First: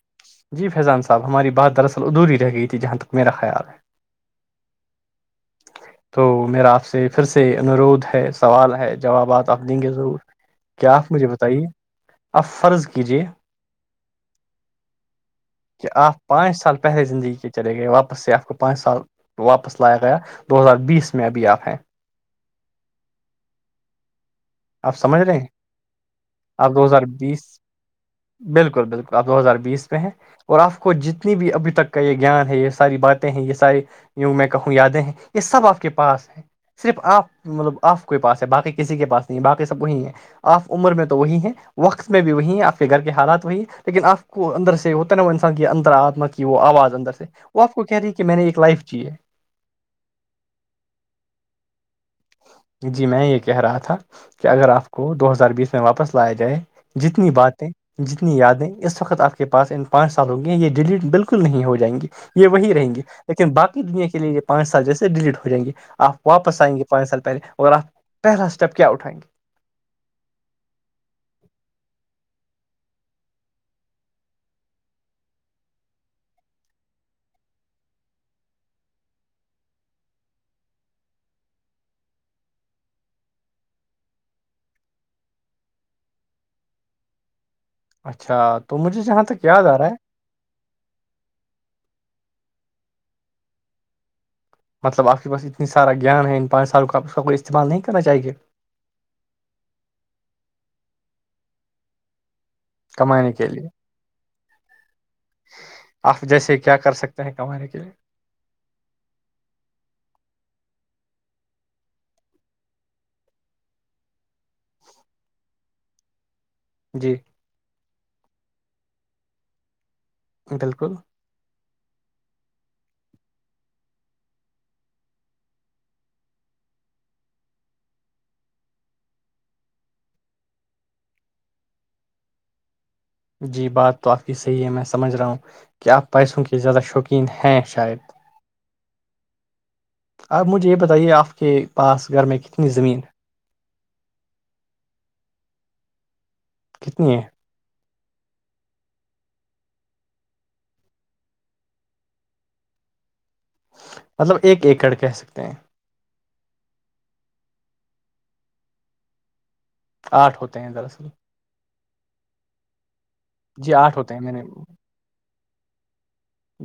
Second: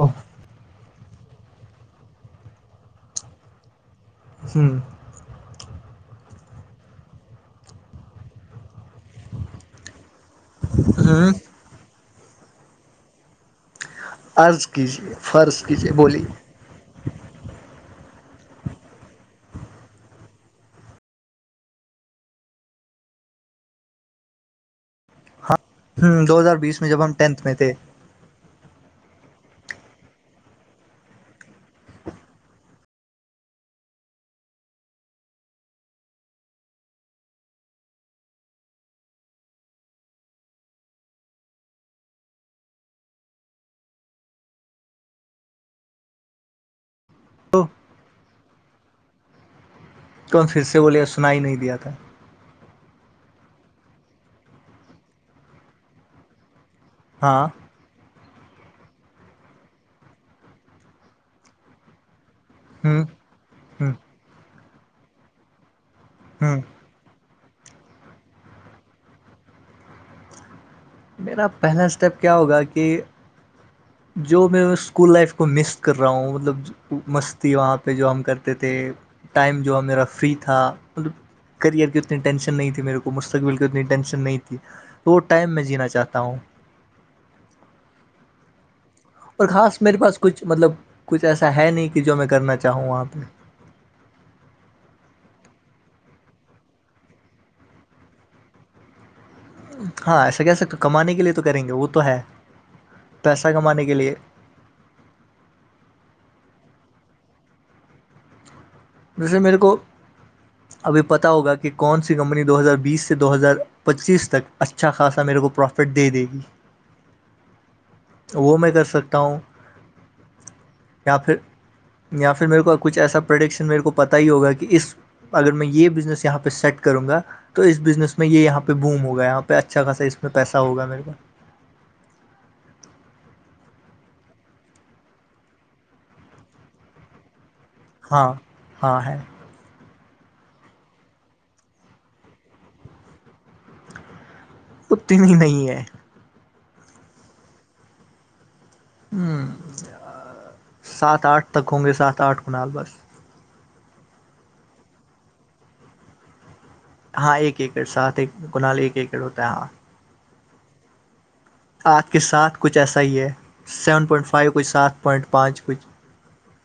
او جی فیضان صاحب ہماری بات دراصل ادور رہ گئی تھی جہاں تک میرا خیال ہے ہوں تو میرا آپ سے پھر سے انورودھ ہے سوال ہے جوابات آپ دیں گے ضرور کیا آپ مجھے بتائیے آپ فرض کیجے عرض کیجیے فرض کہ کیجیے آپ بولیے پانچ سال پہلے زندگی کے چلے گئے واپس سے آپ کو پانچ سال واپس لایا گیا دو ہزار بیس میں ابھی آپ ہیں آپ سمجھ رہے ہیں ہوں دو ہزار بیس میں جب ہم ٹینتھ میں تھے بالکل بالکل آپ دو ہزار بیس میں ہیں اور آپ کو جتنی بھی ابھی تک کا یہ گیان ہے یہ ساری باتیں ہیں یہ ساری یوں میں کہوں یادیں ہیں یہ سب آپ کے پاس ہیں صرف آپ مطلب آپ کے پاس ہے باقی کسی کے پاس نہیں ہے باقی سب وہیں ہیں آف عمر میں تو وہی ہیں وقت میں بھی وہی آپ کے گھر کے حالات وہی لیکن آپ کو اندر سے ہوتا ہے نا وہ انسان کے اندر آتمت وہ آواز اندر سے وہ آپ کو کہہ رہی ہے کہ میں نے ایک لائف چی ہے تو ہم پھر سے بوولے سنا ہی نہیں دیا تھا جی میں یہ کہہ رہا تھا کہ اگر آپ کو دو ہزار بیس میں واپس لایا جائے جتنی ہاں باتیں جتنی یادیں اس وقت آپ کے پاس ان پانچ سال ہووں گی ہیں یہ ڈیلیٹ بالکل نہیں ہو جائیں گی یہ وہی رہیں گے ہوں لیکن باقی ہ دنیا کے لیے یہ پانچ سال جیسے ڈیلیٹ ہو جائیں گے آپ ہ واپس آئیں گے پانچ سال پہلے اورگر آپ پہلا اسٹیپ کیا اٹھائیں گے میرا پہلا اسٹیپ کیا ہوگا کہ جو میں اسکول لائف کو مس کر رہا ہوں مطلب مستی وہاں پہ جو ہم کرتے تھے ٹائم جو ہے میرا فری تھا مطلب کرئر کی اتنی ٹینشن نہیں تھی میرے کو مستقبل کی اتنی ٹینشن نہیں تھی تو ٹائم میں جینا چاہتا ہوں اچھا تو مجھے جہاں تک اور یاد خاص آ رہا میرے ہے پاس کچھ مطلب کچھ ایسا ہے نہیں کہ جو میں کرنا چاہوں گ آپ میں مطلب آپ کے پاس اتنی سارا گیان ہے ان پانچ سال کاپ اس کا کو استعمال نہیں کرنا چاہیے ہاں ایسا کیسے کمانے کے لیے تو کریں گے وہ تو ہے کمانے کے لیے آپ جیسے کیا کر سکتے ہیں کمانے کے لیے جیسے میرے کو [unintelligible] ابھی پتا ہوگا کہ کون سی کمپنی دو ہزار بیس سے دو ہزار پچیس تک اچھا خاصا میرے کو پرافٹ پھر دے دے گی جی وہ میں کر سکتا ہوں بالکل یا پھر یا پھر میرے کو کچھ ایسا پروڈکشن میرے کو پتاہ ہی ہوگا کہ اس اگر میں یہ بزنس یہاں پہ سیٹ کروں گا تو اس بزنس میں یہاں پہ بوم ہوگا یہاں پہ اچھا خاصا میں پیسہ ہوگا میرے کو جی بات تو آپ کی صحیح ہے میں سمجھ رہا ہوں کہ آپ پیسوں کے زیادہ شوقین کن ہ شاید ہاں ہاں ہے آپ مجھے یہ بتائیے آپ کے پاس گھر میں کتنی زمین ہے پت نہیں نہیں ہے کتنی ہے ہوں سات آٹھ تک ہوں گے سات آٹھ کنال بس مطلب ایک ایکڑ کہہ سکتے ہیں ہاں ایک ایکڑ ساتھ ایک کنال ایکڑ ہوتا ہے ہاں آٹھ ہوتے ہیں دراصل آپھ کے ساتھ کچھ ایسا ہی ہے جی آٹھ سیون ہوتے ہیں پوائنٹ میں نے فائیو کچھ سات پوائنٹ پانچ کچھ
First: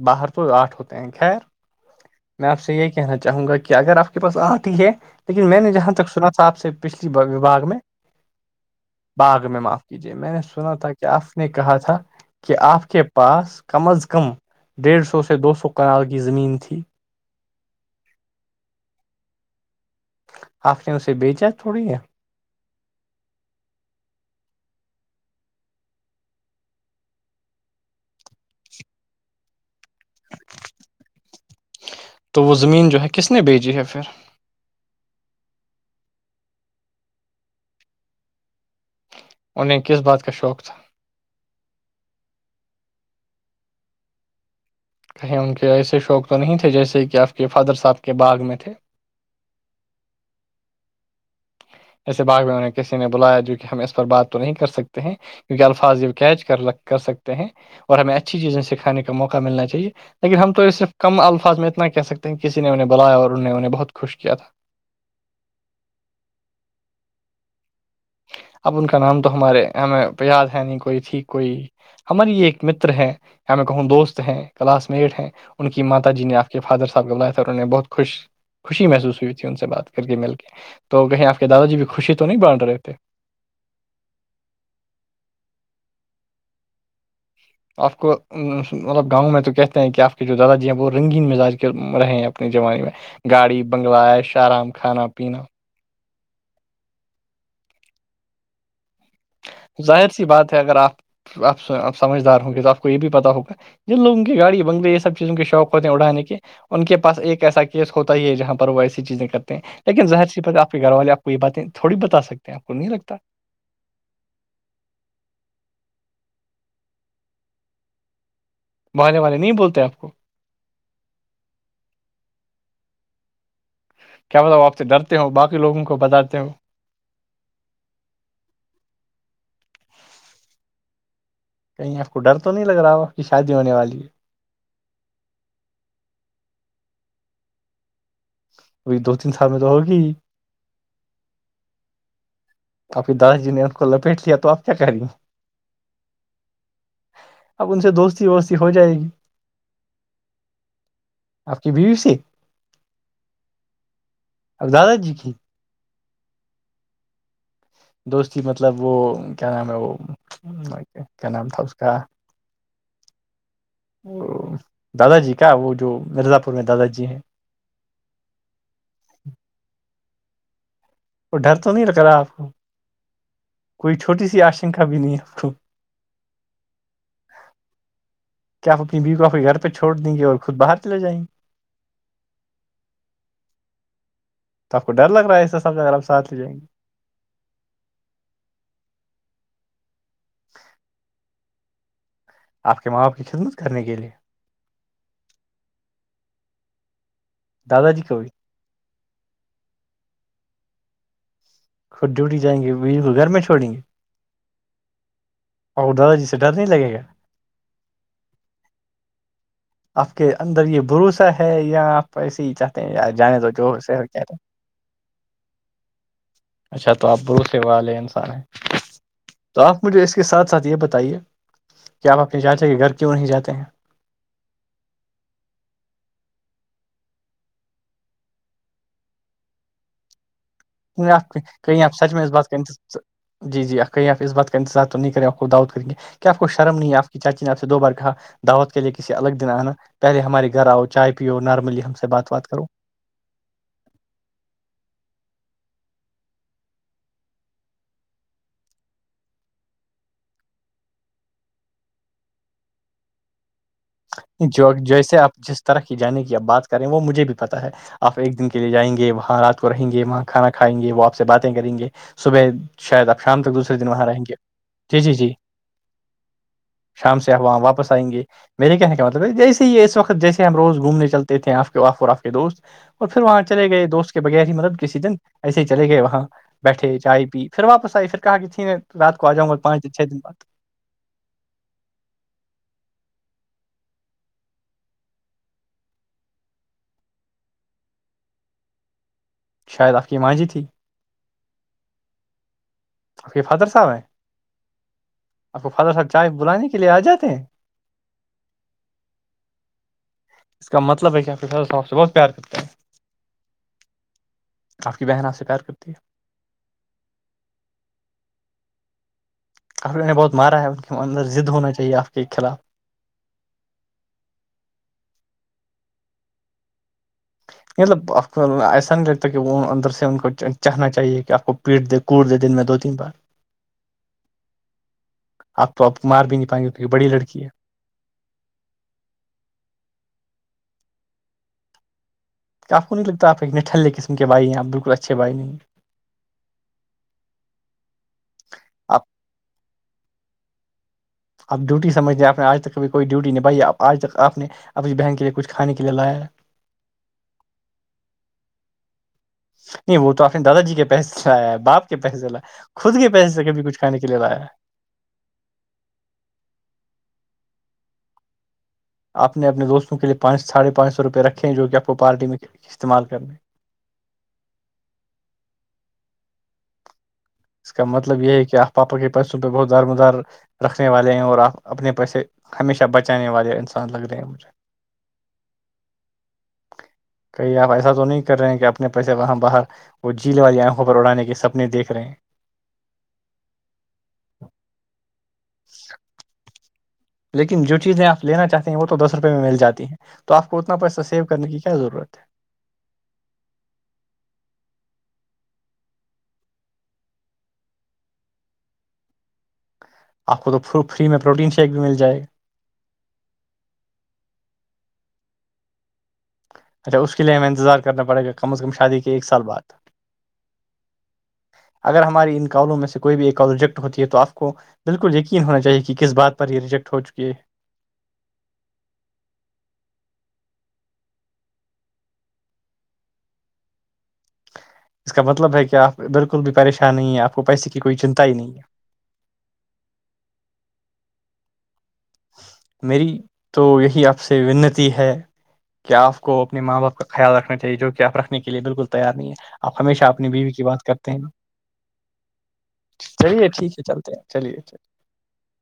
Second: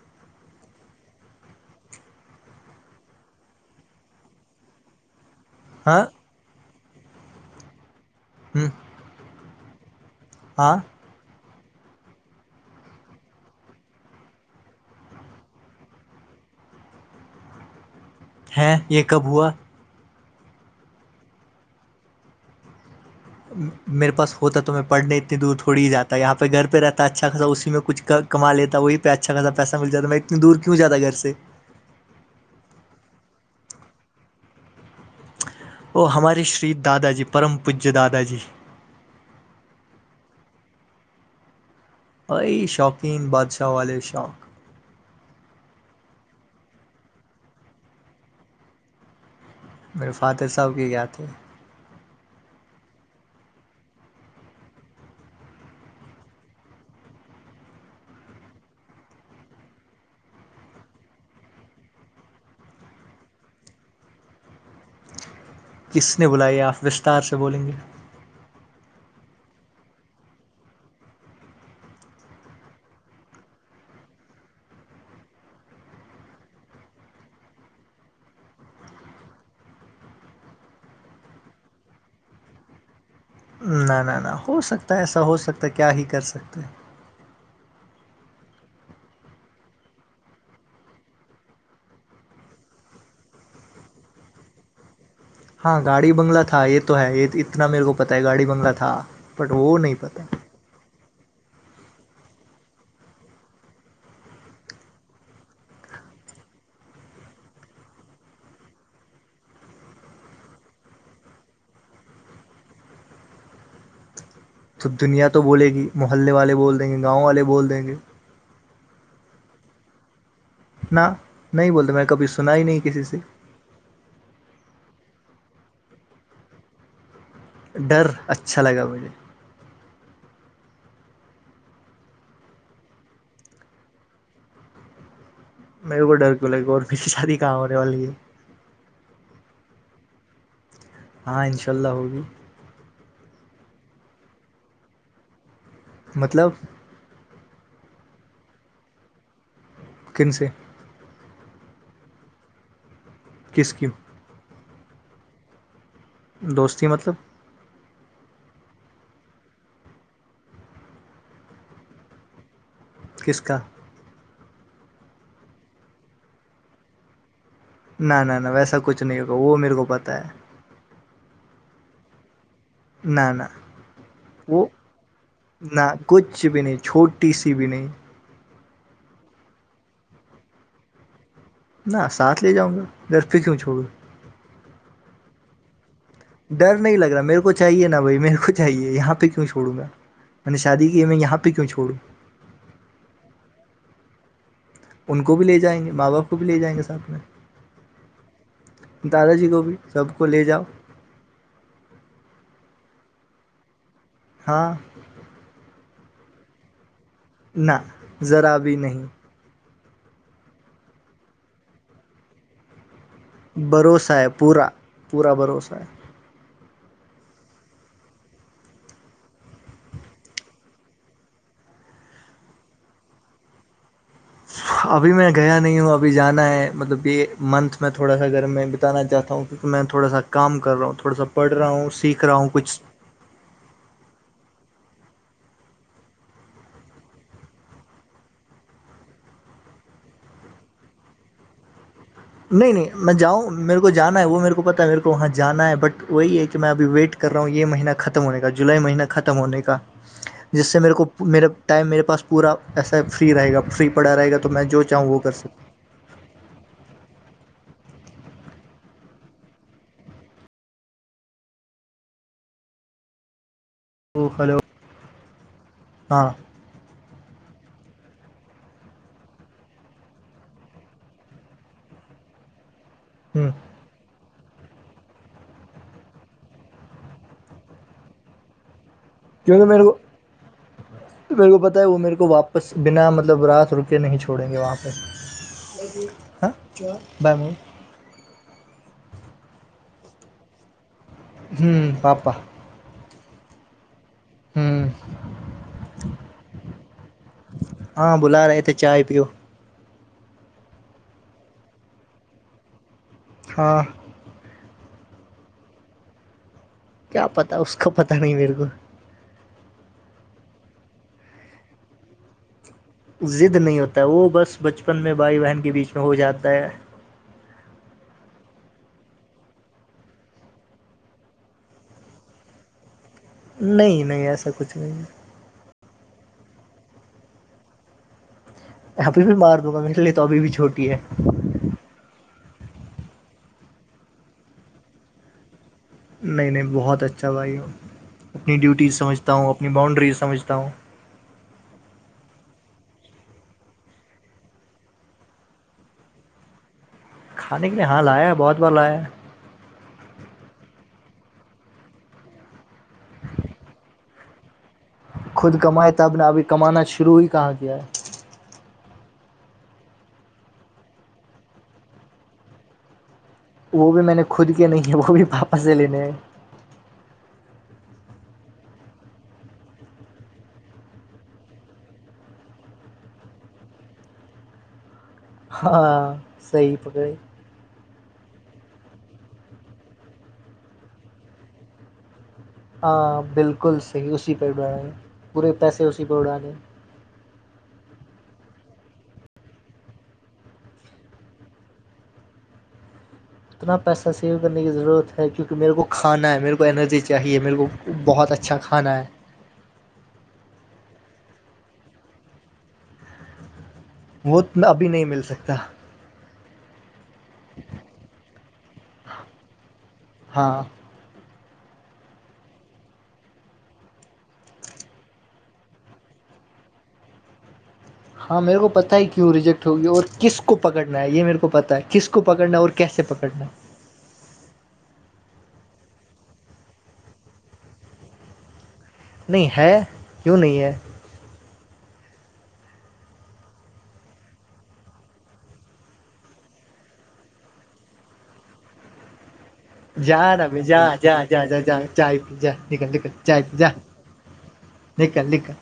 باہر تو آٹھ ہوتے ہیں خیر میں آپ سے یہی کہنا چاہوں گا کہ اگر آپ کے پاس آتی ہے لیکن میں نے جہاں ہاں تک سنا تھا آپ سے پچھلی وباگ میں ہوں باغ میں معاف کیجے میں نے سنا ہاں تھا کہ کیا آپ نے کہا تھا کہ آپ کے پاس کم از کم ڈیڑھ سو سے دو سو کنال کی زمین تھی ہے یہ کب ہوا آخ چ اس سے بیچ جات تھوڑی یہ میرے پاس ہوتا تو میں پڑھنے اتنی دور تھوڑی ہی جاتا ہے یہاں پہ گھر پہ رہتا ہے اچھا خاصا اسی میں کچھ کماتا وہی پہ اچھا پیسہ مل جا میں اتنی دور کیوں جاتا گھر سے تو وہ زمین جو ہے کس نے بیجی ہے پھر او ہمارے شری دادا جی پرم پوجیہ دادا جی انہیں کس بات کا شوق تھا بئی شوقین بادشاہ والے شوق کہیں ان کے ایسے شوق تو نہیں تھے جیسے کہ آپ کے فادر صاحب کے باغ میں تھے میرے فادر صاحب کے گیا تھے ایسے باغ میں انہیں کسی نے بلایا جو کہ ہم اس پر بات تو نہیں کر سکتے ہیں کیونکہ الفاظ یہ کیچ کر کر سکتے ہیں اور ہمیں اچھی چیزیں سکھانے کا موقع ملنا چاہیے لیکن ہم تو یہ صرف کم الفاظ میں اتنا کہہ سکتے ہیں کہ کسی نے انہیں بلایا اور انہوں انہیں بہت خوش کیا تھا کس نے بلائی آپ وستار سے بولیں گے اب ان کا نام تو ہمارے ہمیں یاد ہے نہیں کوئی تھی کوئی ہماری یہ ایک مر ہے میں کہوں دوست ہیں کلاس میٹ ہیں ان کی ماتا جی نے آپ کے فادر صحب بلایا تھا اور انہ نے بہت خوش خوشی محسوس ہوئی تھی ان سے بات کر کے مل کے تو کہیں آپ کے دادا جی بھی خوشی تو نہیں بانھ رہے [unintelligible] نہ نہ نہ ہو سکتا ہے ایسا ہو سکتا ہے کیا ہی کر سکتے آپ کو مطلب گاؤں میں تو کہتے ہیں کہ آپ کے جو داداجی ہیں وہ رنگین مزاج کے رہے ہیں اپنے زمانے میں گاڑی بنگلہ ایش آرام کھانا پینا ہاں گاڑی بنگلہ تھا یہ تو ہے یہ اتنا میرے کو پتہ ہے گاڑی بنگلہ تھا بٹ وہ نہیں ظاہر پتہ سی بات ہے اگر آپ آپپ سمجھدار ہوں گے تو آپ کو یہ بھی پتا ہوگا جن لوگ ان کی گاڑی بنلے یہ سب چیزوں کے شوق ہوتے ہیں اڑھے کے ان کے پاس ایک ایسا کیس ہوتا ہی ہے جہاں پر وہ ایسی چیزیں کرتے ہیں لیکن ظر سی ب آ کے گھر والے آپ کو یہ باتیں تھوڑی بتا سکتے ہیں آپ کو نہیں لگتا تو دنیا تو بولے گی محلے والے بول دیں گے گاؤں والے بول دیں گے بے والے نہیں بولتے آپ کو نہ نہیں بولتے میں نے کبھی سنا ہی نہیں کسی سے کیا بتا وہ آپ سے ڈرتے ہو باقی لوگوں کو بتاتے ہو ڈر اچھا لگا مجھے کہیں آپ کو ڈر تو نہیں لگ رہا ہو آپ کی شادی ہونے والی ہے میرے کو ڈر کیوںگے اور پھر شادی کام ہونے والی ہے وہی دو تین سال میں تو ہوگی ہاں انشاء اللہ ہوگی آپنی دادا جی نے ان کو لپیٹ لیا تو آپ کیا کریںیے مطلب اب ان سے دوستی ووستی ہو جائے گی کن سے آپ کی بیوی سی کس کیو اور دادا جی کی [unintelligible] دوستی مطلب دوستی مطلب وہ کیا نام ہے وہ کیا نام تھا اس کا [inaudible] کس کا وہ دادا جی کا وہ جو مرزا پور میں دادا جی ہیں نہ نہ نہ ویسا کچھ نہیں ہوگا وہ میرے کو پتا ہے اور ڈر تو نہیں لگ رہا آپ کو نہ نہ کوئی چھوٹی سی وہ آشنکا بھی نہیں آپ کو نہ کچھ بھی نہیں چھوٹی سی بھی نہیں کیا آپ اپنی بیو کو آ کے گھر پہ چوڑ دیں گے اور خود باہر چے جائیں گے نہ سات لے جاؤں گا گھر پھر کیوں چھوڑو آب کو ڈر لگ رہا ہے سب کا سھ ڈر نہیں لگ رہا میرے کو چاہیے نا بھائی میرے کو چاہیے یہاں پہ کیوں چھوڑوں گا میں نے شادی کی میں یہاں پہ کیوں چھوڑوں آپ کے ماں بپ کی خدمت کرنے کے لئے ان کو بھی لے جائیں گے ماں باپ کو بھی لے جائیں گے ساتھ میں دادا جی کوو دادا جی کو بھی سب کو لے جاؤ خود ڈیوٹی جائیں گے کو گھر میں چھوڑیں گے ہاں ادر جی س ڈر نہیں لگے گا نہ ذرا بھی نہیں آپ کے اندر یہ بھروسا ہے یا آپ ایسے ہی چ جنے تو جو س بھروسہ کیا ہے پورا پورا بھروسہ ہے اچھا تو آپ برو سیو والے انسان ہیں تو آپ مجھے اس کے ساتھ ساتھ یہ بتائیے کہ آپ اپنے چاچا کے گھر کیوں نہیں جاتے ہیں ابھی میں گیا نہیں ہوں ابھی جانا ہے مطلب یہ منتھ میں تھوڑا سا اگر میں بتانا چاہتا ہوں میں تھوڑا سا کام کر رہا ہوں نہیں، تھوڑا آپ س پڑھ رہا کہیں ہوں آپ سچ میں سیکھ اس رہا بات ہوں کا کچھ انتظ- جی جی آیں آپ اس بات کا انتظار تو نہیں کریں آپ خود دعوت کریے کیا آپ کو شرم نہیں آپ کی چاچی نے آپ سے دو بار کہا دعوت کے لیئے کسی الگ دن آنا پہلے ہمارے گھر آؤ چائے پیو نارملی ہم سے بات بات کرو نہیں نہیں میں جاؤں میرے کو جانا ہے وہ میرے کو پتا ہے میرے کو وہاں جانا ہے بٹ وہی ہے کہ میں ابھی ویٹ کر رہا ہوں یہ مہینہ ختم ہونے کا جولائی مہینہ ختم ہونے کا جس سے میرے کو میرا ٹائم میرے پاس پورا ایسا فری رہے گا فری پڑا رہےا تو میں جو چاہوں وہ کرکتا ترقی جانے کی اب بات کریں وہ مجھے بھی پتہ ہے آپ ایک دن کے لیے جائیں گے وہاں رات کو رہیں گے وہاں کھانا کھائیں گے وہ آپ سے باتیں کریں گے صبح شاید آپ شام تک دوسرے دن وہاں رہیں ہوں گے ہلو جی جی جی ہاں شام سے واپس آئیں گے میرے کہنے کا مطلب ہے جیسے یہ اس وقت جیسے ہم روز گھومنے چلتے تھے آپ کے آاف اور آپ کے دوست اور پھر وہاں ہوں چلے گئے دوست کے بغیر ہی مطلب کسی دن ایسے ہی چلے گئے وہاں بیٹھے چائے پی پھر واپس آئی پھر کہا کہ تھی نے رات کو آ جاںا کیونکہ پانچ میرے دن کو چھ دن بد میرے کو پتا ہے وہ میرے کو واپس بنا مطلب رات رکے نہیں چھوڑیں گے وہاں پہ ہاں بائے م [unintelligible] شاید آپ کی مانجی تھی ہوں پپا آپ کے فادر صاحب ہیں ہوں [unintelligible] آپ کو فالر صاحب چائے بلانے کے لیے آ جاتے ہیں ہاں بلا رہے تھے چائے پیو اس کا مطلب ہے کہاپ سے بہت پیار کرتے ہیں ہاں آپ کی بہن آ سے پیار کرتی ہے کیا پتا اس کا پتاہ نہیں میرے کو آپر نے بہت مارا ہے ان کے اندر ضد ہونا چاہیے آپ کے خلاف زد نہیں ہوتا ہے وہ بس بچپن میں بھائی بہن کے بیچ میں ہو جاتا ہے مطلب آپ کو ایسا نہیں لگتا کہ وہ اندر سے ان کو چاہنا چاہیے کہ آپ کو پیٹ دے کوٹ دن میں دو تین بار نہیں نہیں ایسا کچھ نہیں ہے آپ تو آپ کو مار بھی نہیں پائیںے تو ایک بڑی لڑکی ہے ابھی میں مار دوں گا میرے لیے تو ابھی بھی چھوٹی ہے آپ کو نہیں لگتا آپ اتنے ٹھے قسم کے بھائی ہیں آپ بالکل اچھے بھائی نہیں ہیں نہیں نہیں بہت اچھا بھائی اپنی ڈیوٹی آپ سمجھتا ہوں اپنی باؤنڈری سمجھتا ہوں آپ ڈیوٹی سمجھ د آپ نے آج تک ک بھیھی کوئی ڈیوٹی نہیں بھائیپ آج تک آپ نے اب اس بہن کے لیے کچھان کے لیے لایا ہے کھانے کے لیے ہاں لایا ہے بہت بار لایا ہے نہیں وہ تو اپپنے دادا جی کے پیسے لیا ہے باپ کے پیسے ل خود کے پیسے سے کبھی کچھ کانے کے لیے لایا ہے خود کمائے تب نے ابھی کمانا شروع ہی کہاں کیا ہے اپنے اپنے دوستوں کے لیے پانچ ساڑھے پانچ سوپئے رکھے ہیں جو کہ آپ کو پارٹی میں استعمال کرنے ہے وہ بھی میں نے خود کے نہیں ہے وہ بھی پاپس سے لینے ہیں اس کا مطلب یہ ہے کہ آپ پاپا کے پیسوں پہ بہت دار مدار رکھنے والے ہیں اور آپ اپنے پیسے ہمیشہ بچانے والے انسان لگ رہے ہیں مجھے [inaudible] ہاں صی پکے کئی آپ ایسا تو نہیں کر رہے ہیں کہ اپنے پیسے وہاں باہر وہ جھیل والی آنکھوں پر اڑانے کے سپنے دیکھ رہے ہیں ہاں بالکل صحیح اسی پہ اائیں پورے پیسے اسی پہ اڑان دیں لیکن جو چیزیں آپ لینا چاہتے ہیں وہ تو دس روپئے میں مل جاتی ہیں تو آپ کو اتنا پیسہ سیو کرنے کی کیا ضرورت ہے اتنا پیسہ سیو کرنے کی ضرورت ہے کیونکہ میرے کو کھانا ہے میرے کو انرجی چاہیے میرے کو بہت اچھا کھانا ہے آپ کو تو فری میں پروٹین شیک بھی مل جائے گا وہ ابھی نہیں مل سکتا اچھا اس کے لیے ہمیں انتظار کرنا پڑے گا کم از کم شادی کے ایک سال بعد ہاں اگر ہماری ان کالوں میں سے کوئی بھی ایک آوجیکٹ ہوتی ہے تو آپ کو بالکل یقین ہونا چاہیے کہ کس بات پر یہ ریجیکٹ ہو چکی ہے ہاں میرے کو پتاہ ہے کیوں ریجیکٹ ہوگی اور کس کو پکڑنا ہے یہ میرے کو پتا ہے کس کو کو پکڑنا اور کیسے پکڑنا اس کا مطلب ہے کہ آپ بالکل بھی پریشان نہیں ہے آپ کو پیسے کی کوئی چنتا ہی نہیں ہے نہیں ہے کیوں نہیں ہے میری تو یہی آپ سے ونتی ہے کیا آپ کو اپنے ماں باپ کا خیال رکھنا چاہیے جو کہ آپ رکھنے کے لیے بالکل تیار نہیں ہے آپ ہمیشہ جا اپنی بیوی ربھی کی جا بات کرتے جا ہیں جا جا جا چائے پ جا نک نکل چائے چلیے پ جا ٹھیک ہے چلتے ہیں چلیے چلیے لکھل لکھل